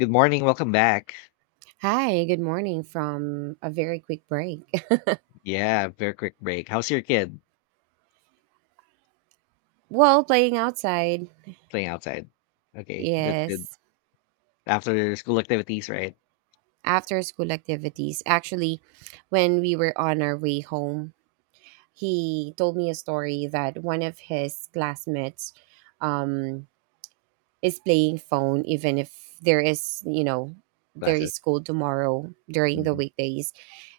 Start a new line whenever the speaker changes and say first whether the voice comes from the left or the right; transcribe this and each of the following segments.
left: Good morning. Welcome back.
right: Hi, good morning from a very quick break.
left: Yeah, very quick break. How's your kid
right: Well, playing outside,
left: playing outside? Okay, that's good.
right: yes,
left: After school activities, right?
right: after school activities. Actually, when we were on our way home, he told me a story that one of his classmates um, is playing phone, even if there is, there is
left: Classes.
right: school tomorrow during the
left: Mhm.
right: weekdays.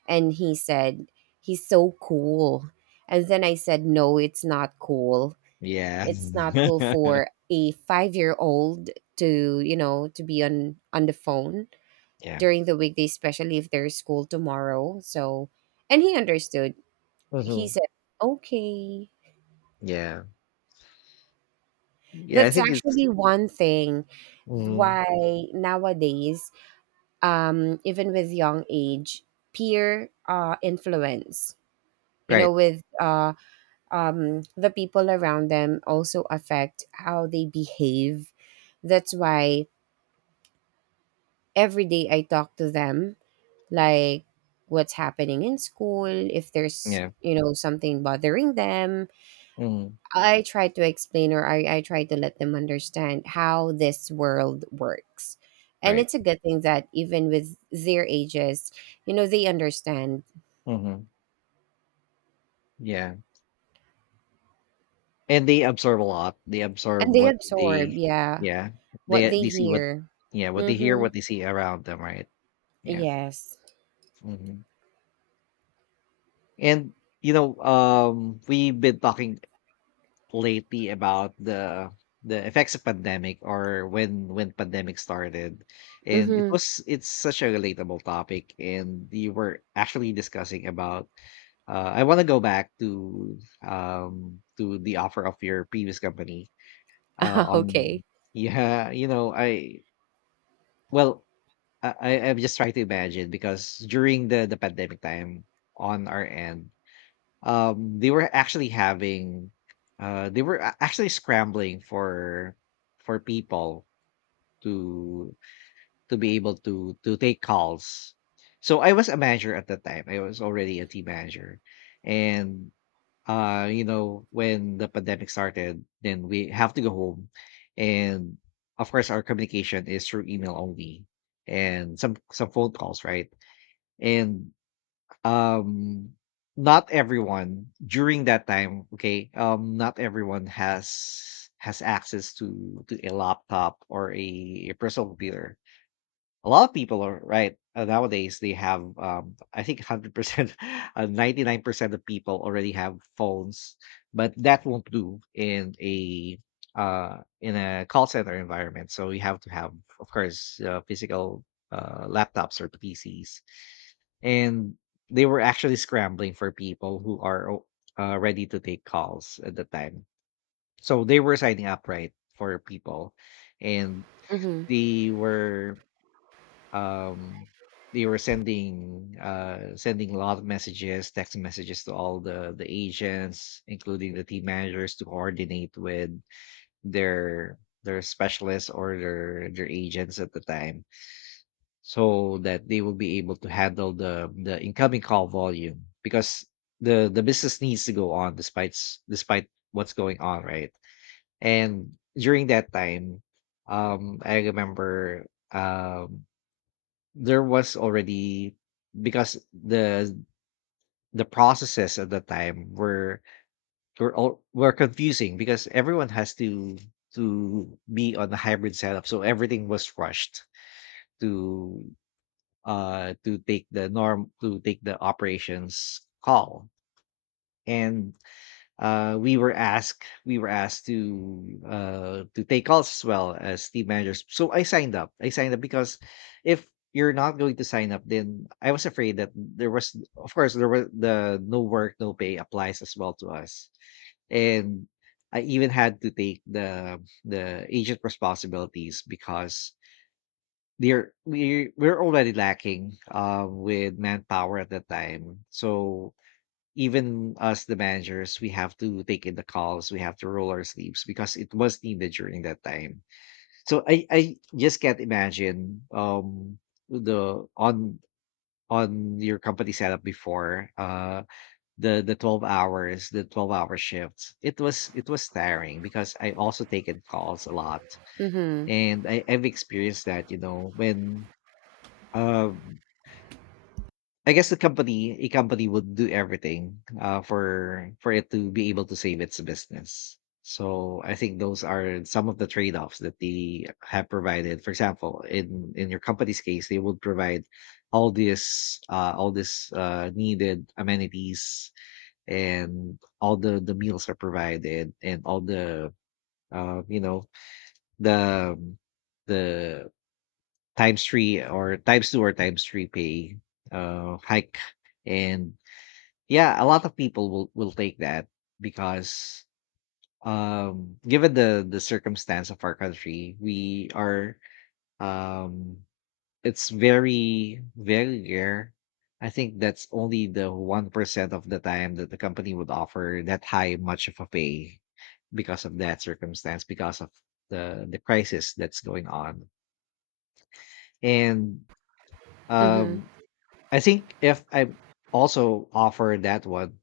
right: And he said, he's so cool. And then I said, no, it's not cool,
left: Yeah.
right: it's not cool for a 5-year-old to to be on the phone
left: Yeah.
right: during the weekday, especially if there's school tomorrow, so. And he understood, he
left: Mm-hmm.
right: said, okay.
left: Yeah. Yeah, I
right: That's
left: think it's
right: actually one thing
left: hmm
right: why nowadays, even with young age, peer influence,
left: right.
right: with the people around them also affect how they behave. That's why every day I talk to them, like what's happening in school, if there's
left: Yeah,
right: something bothering them.
left: hmm
right: I try to explain, or I try to let them understand how this world works. And
left: right.
right: it's a good thing that even with their ages, they understand
left: hmm Yeah. And they absorb a lot. They absorb
right: and they
left: what they
right: absorb, yeah,
left: yeah.
right: what
left: They
right: they
left: they see what
right: hear.
left: yeah, what they hear,
right: Mm-hmm.
left: what they see around them, right? Yeah.
right: Yes.
left: hmm And we've been talking lately about the effects of pandemic or when pandemic started, and it
right: Mm-hmm.
left: was it's such a relatable topic, and we were actually discussing about I want to go back to to the offer of your previous company on
right: Okay.
left: yeah you know I well I- I'm just trying to imagine, because during the pandemic time, on our end, they were actually having actually scrambling for people to be able to take calls. So I was a manager at that time. I was already a team manager. And you know, when the pandemic started, then we have to go home, and of course our communication is through email only, and some phone calls, right? And um, not everyone during that time, okay? Not everyone has access to a laptop, or a personal computer. A lot of people are right nowadays. They have, I think, 100%, 99% of people already have phones, but that won't do uh, in a call center environment. So you have to have, of course, physical laptops or PCs, and they were actually scrambling for people who are ready to take calls at the time. So they were signing up right for people, and
right: Mm-hmm.
left: they were um they were sending sending a lot of messages, text messages, to all the agents, including the team managers, to coordinate with their specialists, or their agents at the time, so that they will be able to handle the incoming call volume, because the business needs to go on despite despite what's going on, right? And during that time, I remember, um there was already, because the processes at the time were all were confusing, because everyone has to be on the hybrid setup, so everything was rushed to to take the norm, to take the operations call. And we were asked to take calls as well as team managers. So I signed up. I signed up because if you're not going to sign up, then I was afraid that there was, of course there was, the no work, no pay applies as well to us. And I even had to take the agent responsibilities, because they're we were already lacking with manpower at that time. So even us, the managers, we have to take in the calls, we have to roll our sleeves, because it was needed during that time. So I just can't imagine, the on your company setup before, the 12 hours, the 12-hour shifts. It was, it was tiring, because I also taken calls a lot.
right: Mm-hmm.
left: And I've experienced that, you know, when um I guess the company, a company, would do everything, for it to be able to save its business. So I think those are some of the trade-offs that they have provided. For example, in your company's case, they would provide all this needed amenities, and all the meals are provided, and all the uh, you know the the times three, or times two, or times three pay hike. And yeah, a lot of people will take that, because given the circumstance of our country, we are um it's very, very rare. I think that's only the 1% of the time that the company would offer that high much of a pay, because of that circumstance, because of the crisis that's going on. And
right: Mm-hmm.
left: um I think if I also offer that one,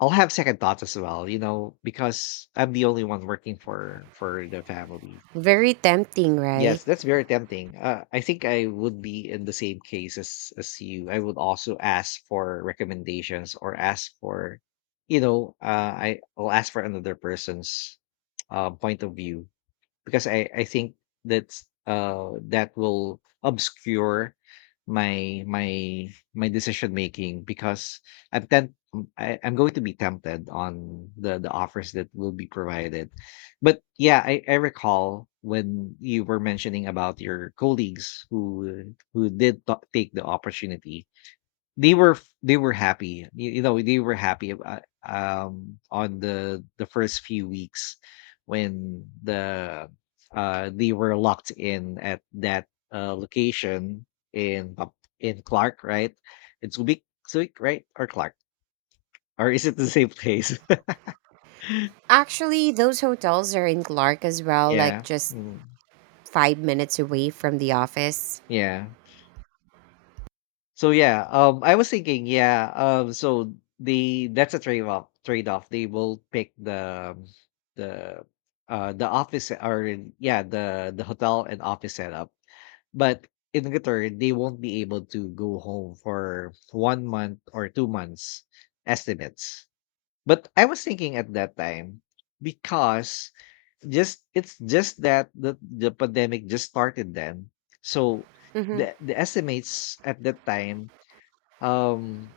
left: I'll have second thoughts as well, you know, because I'm the only one working for the family.
right: Very tempting,
left: Yes,
right: right?
left: that's very tempting. I think I would be in the same case as you. I would also ask for recommendations, or ask for, you know, I will ask for another person's point of view, because I think that's that will obscure my my decision making, because I'm temp- I'm going to be tempted on the offers that will be provided. But yeah, I recall when you were mentioning about your colleagues who take the opportunity. They were f they were happy. You know, they were happy about, on the first few weeks when the they were locked in at that location, in Pap- in Clark, right? It's Subic, Subic, right? Or Clark. Or is it the same place?
right: Actually, those hotels are in Clark as well,
left: yeah.
right: like just
left: Mm.
right: 5 minutes away from the office.
left: Yeah. So yeah, I was thinking, yeah, so the that's a trade off. Trade off. They will pick the the the office, or yeah, the hotel and office setup, but in return they won't be able to go home for 1 month or 2 months estimates. But I was thinking at that time, because just it's just that the pandemic just started then, so
right: Mm-hmm,
left: the estimates at that time, um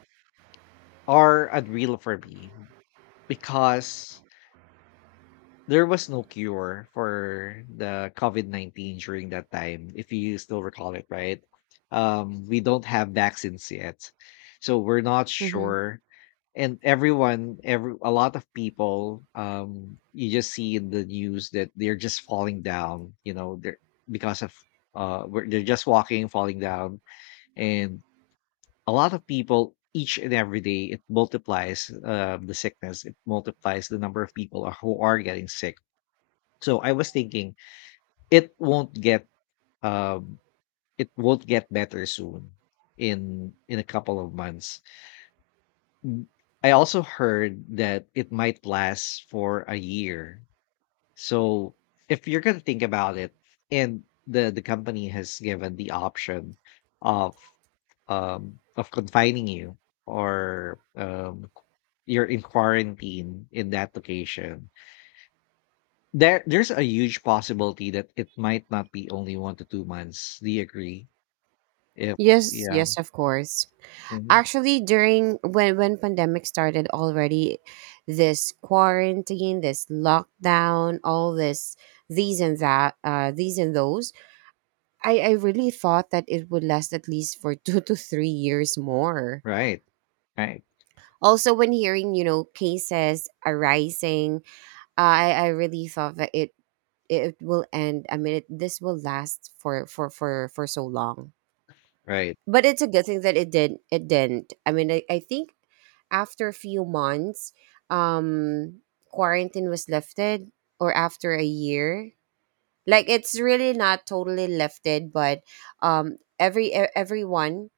left: are unreal for me, because there was no cure for the COVID-19 during that time, if you still recall it, right? We don't have vaccines yet. So we're not
right: mm-hmm.
left: sure. And everyone, every a lot of people, you just see in the news that they're just falling down, you know, they're because of they're just walking, falling down, and a lot of people, each and every day it multiplies, the sickness, it multiplies the number of people who are getting sick. So I was thinking it won't get, um it won't get better soon in a couple of months. Mm, I also heard that it might last for a year. So if you're going to think about it, and the company has given the option of of confining you, or you're in quarantine in that location, there's a huge possibility that it might not be only 1 to 2 months. Do you agree? If
right: Yes,
left: yeah.
right: yes, of course.
left: Mhm.
right: Actually, during when pandemic started already, this quarantine, this lockdown, all this these and that, these and those, I really thought that it would last at least for 2 to 3 years more.
left: Right. Right.
right: Also, when hearing, cases arising, I really thought that it will end. I mean, this will last for so long.
left: Right.
right: But it's a good thing that it did. It didn't. I mean, I think after a few months, um, quarantine was lifted, or after a year. Like it's really not totally lifted, but every everyone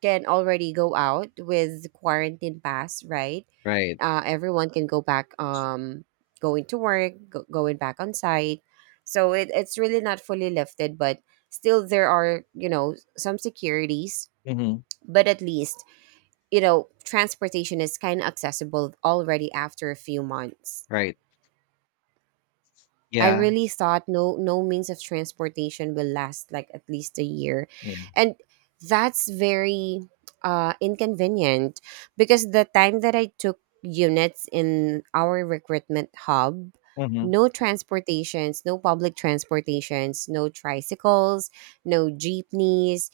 right: can already go out with quarantine pass, right?
left: Right.
right: Everyone can go back, going to work, going back on site. So it's really not fully lifted, but still there are, some securities.
left: Mhm.
right: But at least, transportation is kind of accessible already after a few months.
left: Right.
right: I
left: Yeah.
right: really thought no means of transportation will last like at least a year.
left: Yeah.
right: And that's very inconvenient because the time that I took units in our recruitment hub,
left: Mhm.
right: no transportations, no public transportations, no tricycles, no jeepneys,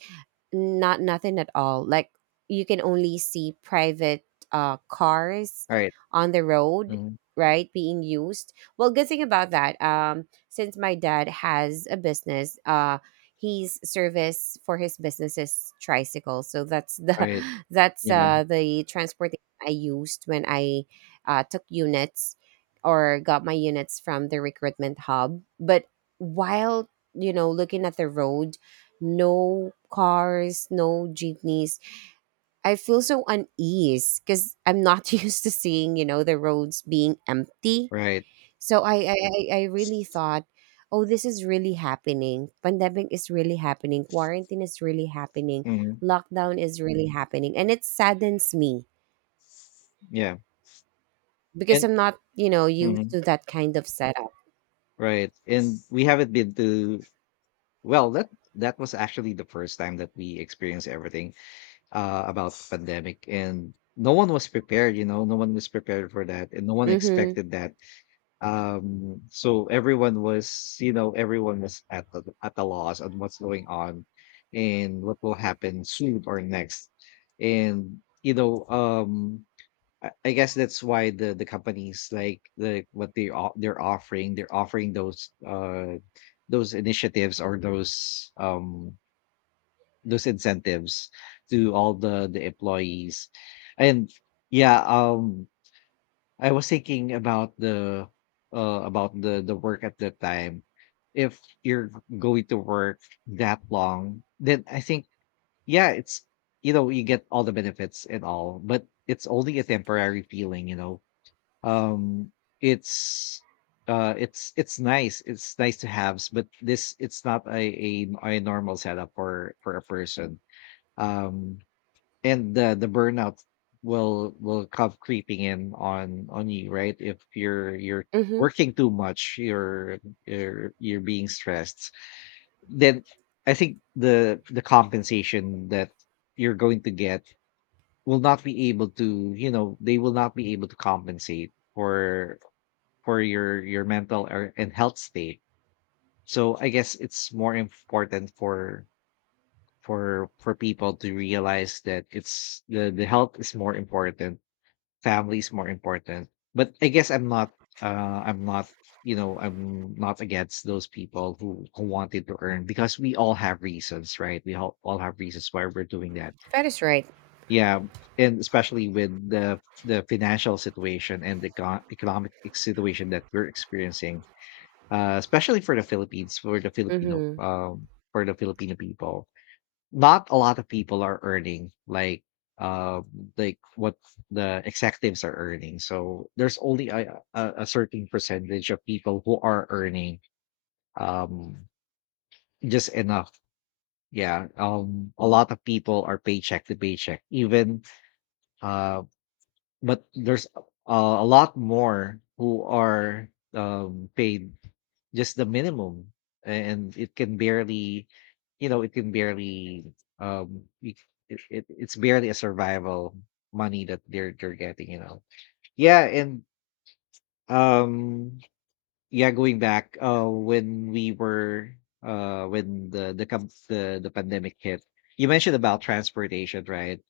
right: not nothing at all. Like you can only see private cars
left: Right.
right: on the road,
left: Mhm.
right: right, being used. Well, good thing about that, since my dad has a business, he's service for his business is tricycle. So that's the
left: Right.
right: that's
left: Yeah.
right: the transportation I used when I took units or got my units from the recruitment hub. But while looking at the road, no cars, no jeepneys. I feel so unease because I'm not used to seeing, the roads being empty.
left: Right.
right: So I really thought, oh, this is really happening. Pandemic is really happening. Quarantine is really happening.
left: Mhm.
right: Lockdown is really happening. And it saddens me
left: Yeah.
right: because
left: And
right: I'm not, used
left: mhm.
right: to that kind of setup.
left: Right. And we haven't been to well, that that was actually the first time that we experienced everything. About the pandemic, and no one was prepared, you know, no one was prepared for that, and no one
right: Mm-hmm.
left: expected that. So everyone was, you know, everyone was at the loss on what's going on, and what will happen soon or next. And you know, I guess that's why the companies, like the what they they're offering, they're offering those initiatives, or those incentives to all the employees. And yeah, I was thinking about the about the work at the time. If you're going to work that long, then I think yeah, it's, you know, you get all the benefits and all, but it's only a temporary feeling, you know, um it's it's nice, it's nice to have, but this it's not a normal setup for a person, um and the burnout will come creeping in on you, right? If you're
right: Mm-hmm.
left: working too much, you're being stressed, then I think the compensation that you're going to get will not be able to, you know, they will not be able to compensate for your mental, and health state. So I guess it's more important for for people to realize that it's the health is more important, family is more important. But I guess I'm not I'm not, you know, I'm not against those people who wanted to earn, because we all have reasons, right? All have reasons why we're doing that.
right: That is right.
left: Yeah, and especially with the financial situation and the economic situation that we're experiencing, especially for the Philippines,
right: Mm-hmm.
left: for the Filipino people, not a lot of people are earning uh like what the executives are earning, so there's only a certain percentage of people who are earning um just enough. Yeah. A lot of people are paycheck to paycheck, even. uh but there's a lot more who are paid just the minimum, and it can barely, it can barely, um you, it's barely a survival money that they're getting. Yeah. And um yeah, going back, when we were, when the pandemic hit, you mentioned about transportation, right?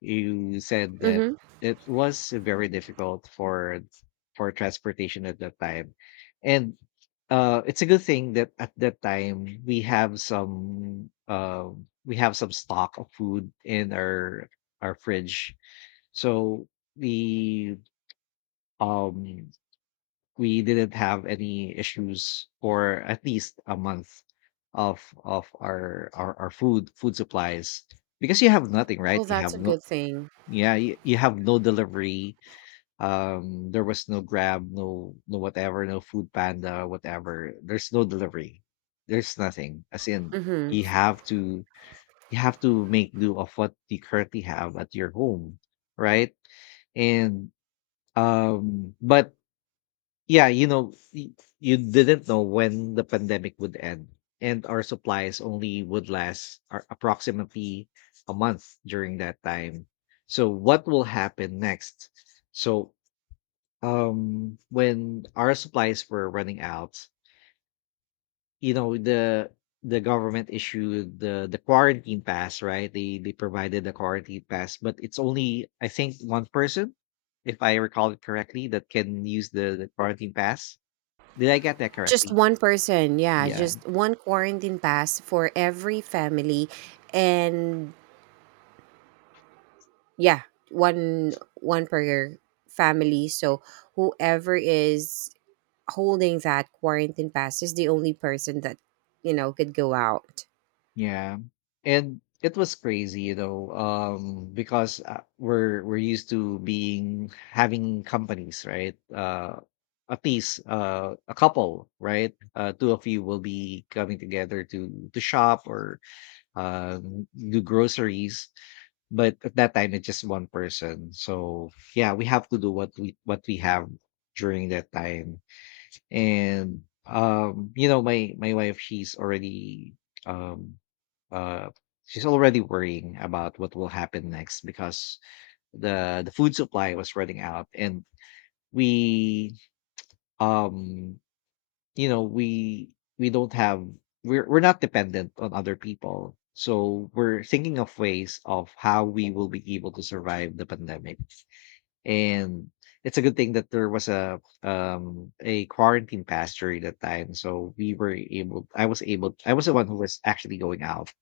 left: You said that
right: Mm-hmm.
left: it was very difficult for transportation at that time. And it's a good thing that at that time we have some, stock of food in our fridge. So we um we didn't have any issues for at least a month of our food supplies, because you have nothing, right?
right: Well,
left: You
right: that's
left: have
right: a
left: no.
right: good thing.
left: Yeah, you have no delivery. There was no Grab, no whatever, no Food Panda, whatever. There's no delivery. There's nothing. As in,
right: Mm-hmm.
left: you have to you have to make do of what you currently have at your home, right? And but yeah, you didn't know when the pandemic would end, and our supplies only would last approximately a month during that time. So, what will happen next? So, when our supplies were running out, the government issued the quarantine pass, right? They provided the quarantine pass, but it's only, I think, one person, if I recall it correctly, that can use the quarantine pass. Did I get that
right: Just
left: correctly?
right: one person, yeah,
left: Yeah,
right: just one quarantine pass for every family, and yeah, one per family. So whoever is holding that quarantine pass is the only person that could go out.
left: yeah. And it was crazy, because we're used to being having companies, right? At least, a couple, right? Two of you will be coming together to shop or do groceries. But at that time, it's just one person. So yeah, we have to do what we have during that time. And my wife, um uh she's already worrying about what will happen next, because the food supply was running out, and we, um you know we we don't have, we're not dependent on other people, so we're thinking of ways of how we will be able to survive the pandemic. And it's a good thing that there was a quarantine pass during that time. So we were able, I was able, I was the one who was actually going out.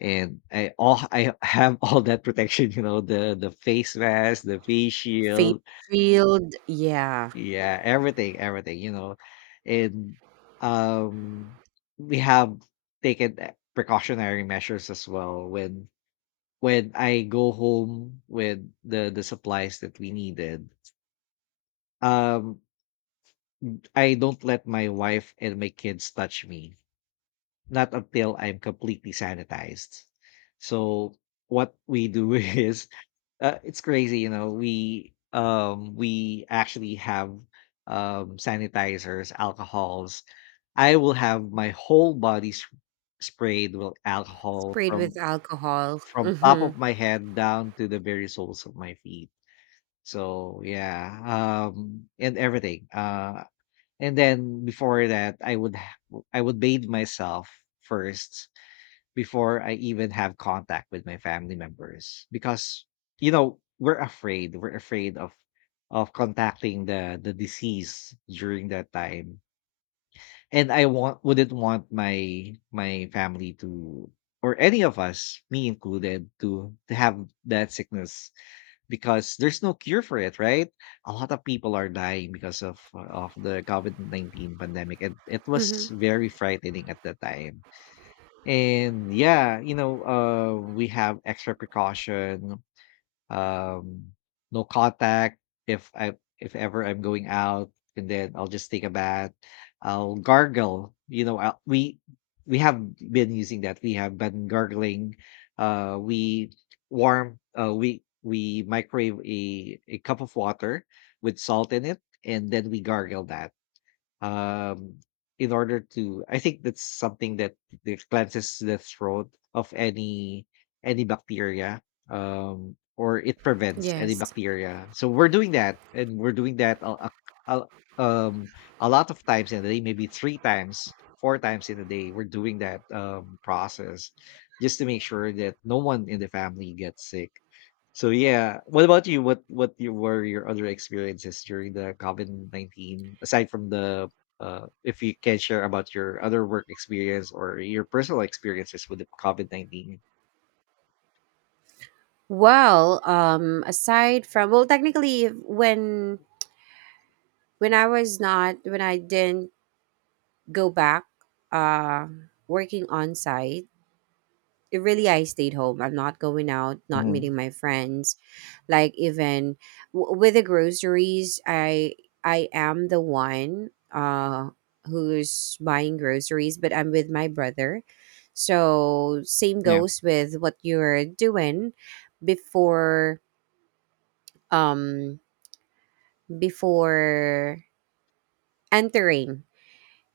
left: And I all I have all that protection, you know, the face mask, the face
right: Face
left: shield,
right: shield, yeah,
left: yeah, everything, everything. And um we have taken, precautionary measures as well, when I go home with the supplies that we needed. Um I don't let my wife and my kids touch me, not until I'm completely sanitized. So what we do is, it's crazy, you know, we actually have sanitizers, alcohols. I will have my whole body sprayed with alcohol
right: sprayed with
left: from
right: alcohol.
left: top
right: Mm-hmm.
left: of my head down to the very soles of my feet. So yeah, and everything. And then before that, I would bathe myself first before I even have contact with my family members, because you know we're afraid of contacting the disease during that time, and I want wouldn't want my family to, or any of us, me included, to have that sickness, because there's no cure for it, right? A lot of people are dying because of the COVID-19 pandemic, and it was
right: Mm-hmm.
left: very frightening at the time. And yeah, you know, we have extra precaution, um no contact. If ever I'm going out, and then I'll just take a bath, I'll gargle, you know, we have been using that, we have been gargling, we warm, we microwave a cup of water with salt in it, and then we gargle that, um, in order to, I think that's something that the cleanses the throat of any bacteria, or it prevents any
right: Yes.
left: bacteria, so we're doing that, and we're doing that a- um a lot of times in the day, maybe three times, four times in a day, we're doing that process, just to make sure that no one in the family gets sick. So yeah, what about you? What your other experiences during the COVID-19, aside from the, if you can share about your other work experience or your personal experiences with the COVID-19?
right: Well, aside from, well, technically, when I didn't go back, uh, working on site. It really, I stayed home, I'm not going out, not
left: Hmm.
right: meeting my friends, like even with the groceries, I am the one, uh who's buying groceries, but I'm with my brother. So same
left: Yeah.
right: goes with what you're doing. before um before entering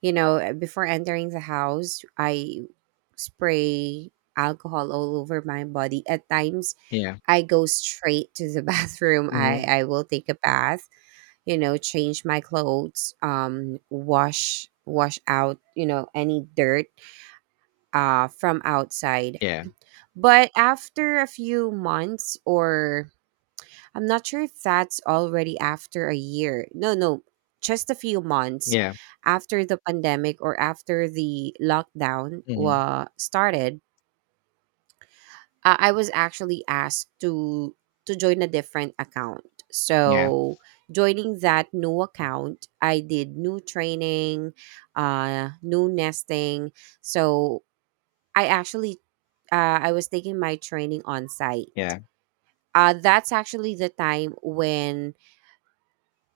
right: before entering the house, I spray alcohol all over my body. At times,
left: Yeah.
right: I go straight to the bathroom.
left: Hmm.
right: I will take a bath, change my clothes, wash out, any dirt from outside.
left: Yeah.
right: But after a few months, or I'm not sure if that's already after a year. No, no, just a few months
left: Yeah.
right: after the pandemic or after the lockdown
left: Hmm.
right: wa started, I was actually asked to join a different account.
left: Yeah.
right: So joining that new account, I did new training, new nesting. So I actually I was taking my training on site.
left: Yeah.
right: That's actually the time when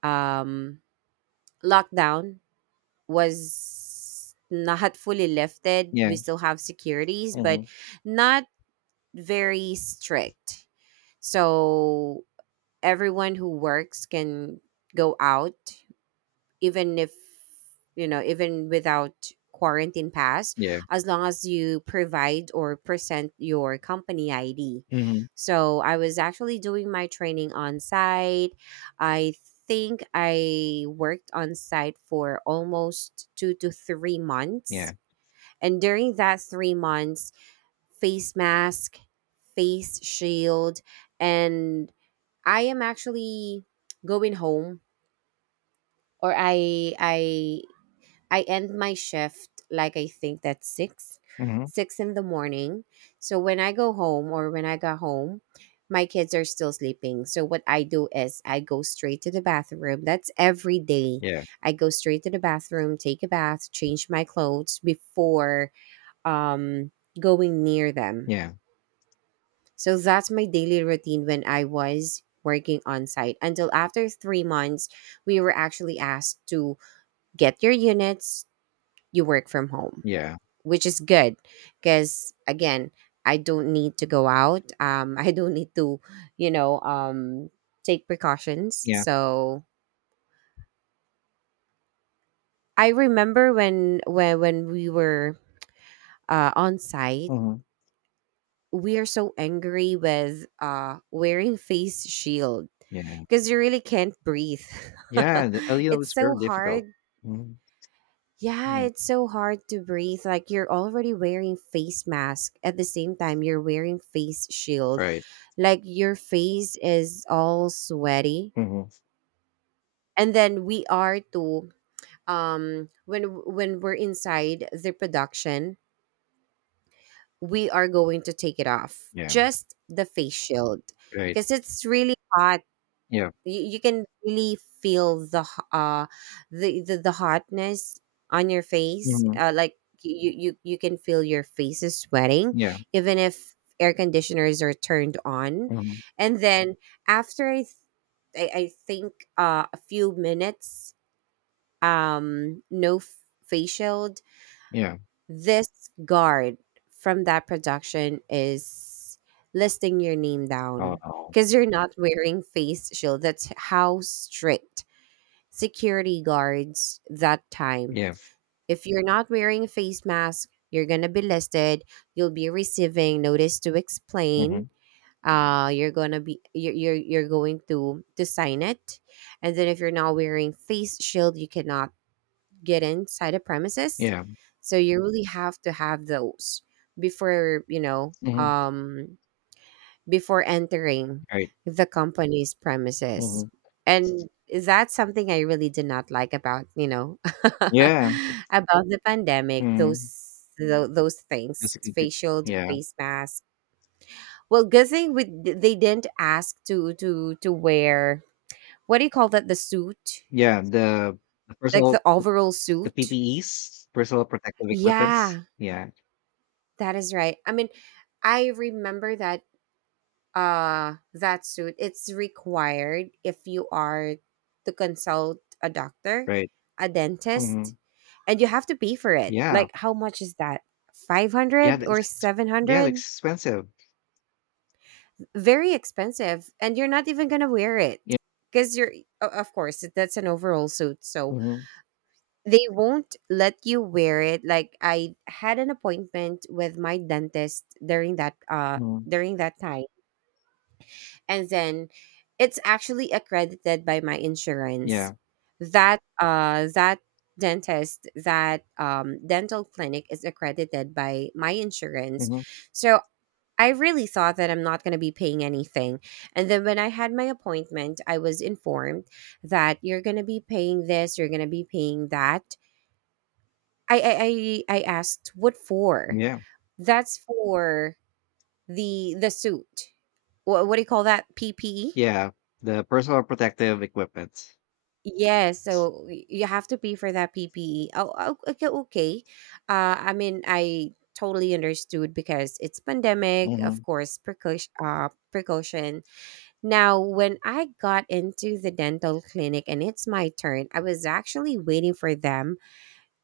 right: um, lockdown was not fully lifted.
left: Yeah.
right: We still have securities, but
left: Hmm.
right: not very strict. So everyone who works can go out, even if you know even without quarantine pass,
left: Yeah.
right: as long as you provide or present your company ID.
left: Hmm.
right: So I was actually doing my training on site. I think I worked on site for almost 2 to 3 months.
left: Yeah.
right: And during that 3 months, face mask, face shield, and I am actually going home, or I end my shift, like I think that's six
left: Hmm.
right: six in the morning. So when I go home, or when I got home, my kids are still sleeping. So what I do is I go straight to the bathroom. That's every day.
left: Yeah.
right: I go straight to the bathroom, take a bath, change my clothes before um going near them.
left: Yeah.
right: So that's my daily routine when I was working on site. Until after 3 months, we were actually asked to get your units, you work from home,
left: Yeah.
right: which is good because, again, I don't need to go out. I don't need to, you know, um, take precautions.
left: Yeah.
right: So I remember when we were on site,
left: Hmm.
right: we are so angry with wearing face shield
left: Yeah.
right: because you really can't breathe.
left: Yeah. The LEO
right: It's
left: is very
right: so hard.
left: difficult. Mhm.
right: Yeah,
left: Yeah.
right: it's so hard to breathe. Like you're already wearing face mask, at the same time you're wearing face shield.
left: Right.
right: Like your face is all sweaty.
left: Hmm.
right: And then we are to when we're inside the production, we are going to take it off.
left: Yeah.
right: Just the face shield,
left: Right.
right: because it's really hot.
left: Yeah.
right: You can really feel the the hotness on your face.
left: Mhm.
right: Like you can feel your face is sweating,
left: Yeah,
right: even if air conditioners are turned on.
left: mhm,
right: And then after I think a few minutes, no f- facial
left: yeah,
right: this guard from that production is listing your name
left: oh,
right: down,
left: no.
right: because you're not wearing face shield. That's how strict security guards that time.
left: Yeah,
right: If you're not wearing a face mask, you're gonna be listed. You'll be receiving notice to explain.
left: mhm,
right: You're gonna be you're going to sign it, and then if you're not wearing face shield, you cannot get inside a premises.
left: yeah,
right: So you really have to have those before, you know,
left: mhm,
right: um, before entering
left: right,
right: the company's premises.
left: mhm,
right: And that's something I really did not like about, about
left: yeah,
right: the pandemic,
left: mhm,
right: those those
left: that's
right: things,
left: a good
right: face shield,
left: yeah,
right: face mask. Well, good thing they didn't ask to wear, what do you call that, the suit,
left: yeah, the
right: like
left: personal
right: the
left: the
right: overall
left: the
right: suit,
left: PPEs, personal protective equipments,
right: yeah.
left: yeah,
right: That is right. I mean, I remember that suit, it's required if you are to consult a doctor,
left: right,
right: a dentist,
left: mhm,
right: and you have to pay for it.
left: yeah,
right: Like how much is that?
left: yeah,
right: 500
left: the ex
right: or
left: yeah, they
right: 700?
left: expensive,
right: Very expensive, and you're not even going to wear it,
left: yeah,
right: cuz of course that's an overall suit. So
left: mhm,
right: they won't let you wear it. Like I had an appointment with my dentist during that uh
left: mhm,
right: during that time, and then it's actually accredited by my insurance,
left: yeah,
right: that that dentist, that dental clinic is accredited by my insurance.
left: mhm,
right: So I really thought that I'm not going to be paying anything, and then when I had my appointment, I was informed that you're going to be paying this, you're going to be paying that. I asked, what for?
left: yeah,
right: That's for the suit, what do you call that, PPE?
left: yeah, the personal protective equipment,
right: Yes, so you have to pay for that PPE. Oh, oh, okay, okay. I mean, I totally understood because it's pandemic, of
left: mhm,
right: course, precaution. Precaution. Now, when I got into the dental clinic and it's my turn, I was actually waiting for them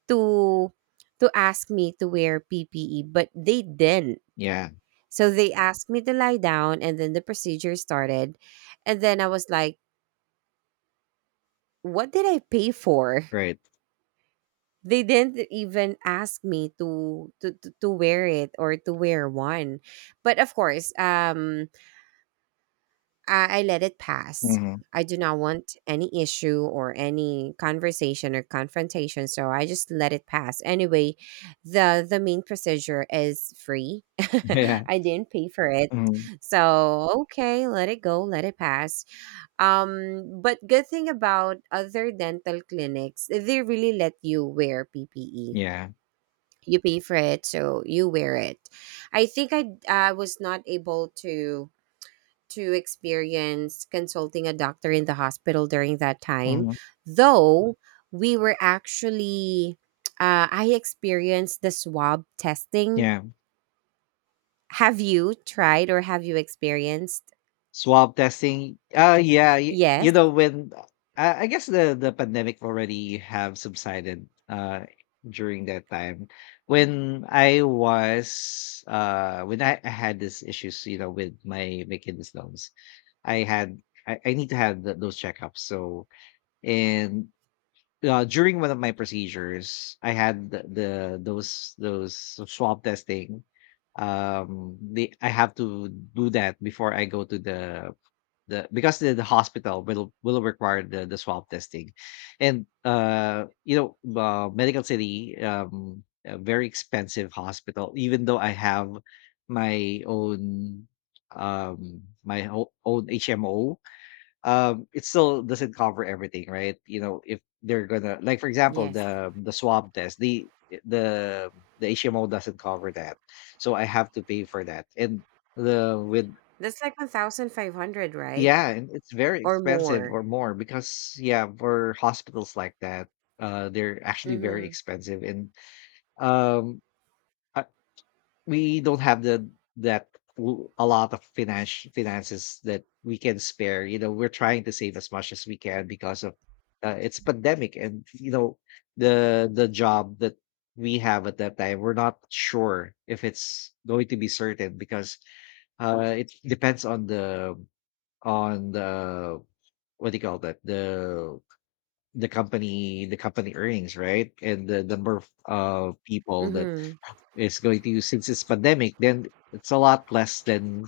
right: to to ask me to wear PPE, but they didn't.
left: yeah,
right: So they asked me to lie down, and then the procedure started, and then I was like, "What did I pay for?"
left: right,
right: They didn't even ask me to wear it, or to wear one. But of course, I let it pass.
left: mhm,
right: I do not want any issue, or any conversation or confrontation, so I just let it pass. Anyway, the main procedure is free.
left: yeah,
right: I didn't pay for it.
left: mhm,
right: So, okay, let it go, let it pass. But good thing about other dental clinics, they really let you wear PPE,
left: yeah,
right: you pay for it so you wear it. I think I was not able to experience consulting a doctor in the hospital during that time,
left: mhm,
right: though. We were actually I experienced the swab testing.
left: yeah.
right: Have you tried, or have you experienced?
left: Swab testing, yeah. You
right: Yes,
left: know when I guess the pandemic already have subsided, during that time, when I was, when I had these issues, you know, with my kidney stones. I had, I need to have those checkups. So, and, during one of my procedures, I had the those swab testing. They, I have to do that before I go to the, because the hospital will require the swab testing, and, you know, Medical City, a very expensive hospital. Even though I have my own, my own HMO, it still doesn't cover everything, right? You know, if they're gonna, like, for example,
right: yes,
left: the swab test, the the HMO doesn't cover that, so I have to pay for that, and the with
right: that's like 1500, right?
left: yeah, and it's very
right: Or
left: expensive,
right: more.
left: or more, because yeah, for hospitals like that, they're actually very
right: Mm-hmm.
left: expensive, and um, uh, we don't have that a lot of finances that we can spare. You know, we're trying to save as much as we can because of, it's pandemic, and you know the job that we have at that time, we're not sure if it's going to be certain, because it depends on the, on the what do you call that, the company earnings, right, and the number of, people that
right: Mm-hmm.
left: is going to use, since it's pandemic, then it's a lot less than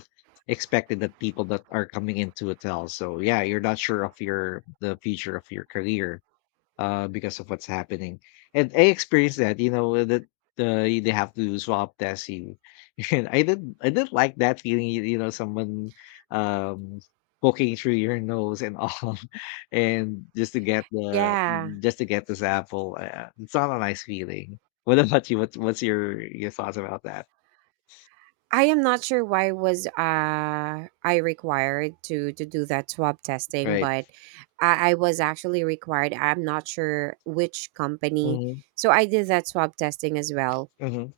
left: expected, that people that are coming into hotels. So yeah, you're not sure of your the future of your career, because of what's happening. And I experienced that, you know, that, they have to swab test you. And I didn't like that feeling, you know, someone, um, poking through your nose and all, and
right: Yeah.
left: just to get the sample. It's not a nice feeling. What about you? What's your thoughts about that?
right: I am not sure why was I required to do that swab testing,
left: Right.
right: but I was actually required. I'm not sure which company,
left: Mm-hmm.
right: so I did that swab testing as well.
left: Mm-hmm.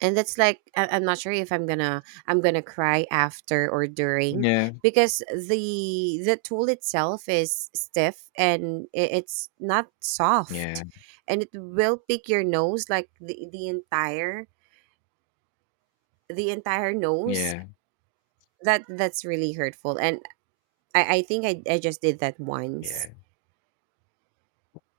right: And that's like, I'm not sure if I'm gonna cry after or during,
left: Yeah.
right: because the tool itself is stiff, and it's not soft,
left: Yeah.
right: and it will pick your nose, like the entire nose.
left: Yeah.
right: That's really hurtful. And I think I just did that once.
left: Yeah.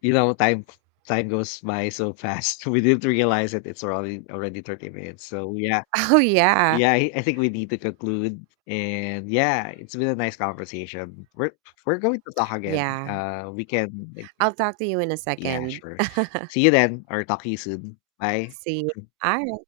left: You know, time goes by so fast. We didn't realize it. It's already 30 minutes. So yeah.
right: Oh, yeah,
left: Yeah, I think we need to conclude. And yeah, it's been a nice conversation. We're going to talk again.
right: yeah,
left: We can, like,
right: I'll talk to you in a
left: yeah,
right: second.
left: sure. See you then, or talk to you soon. Bye.
right: See you. All.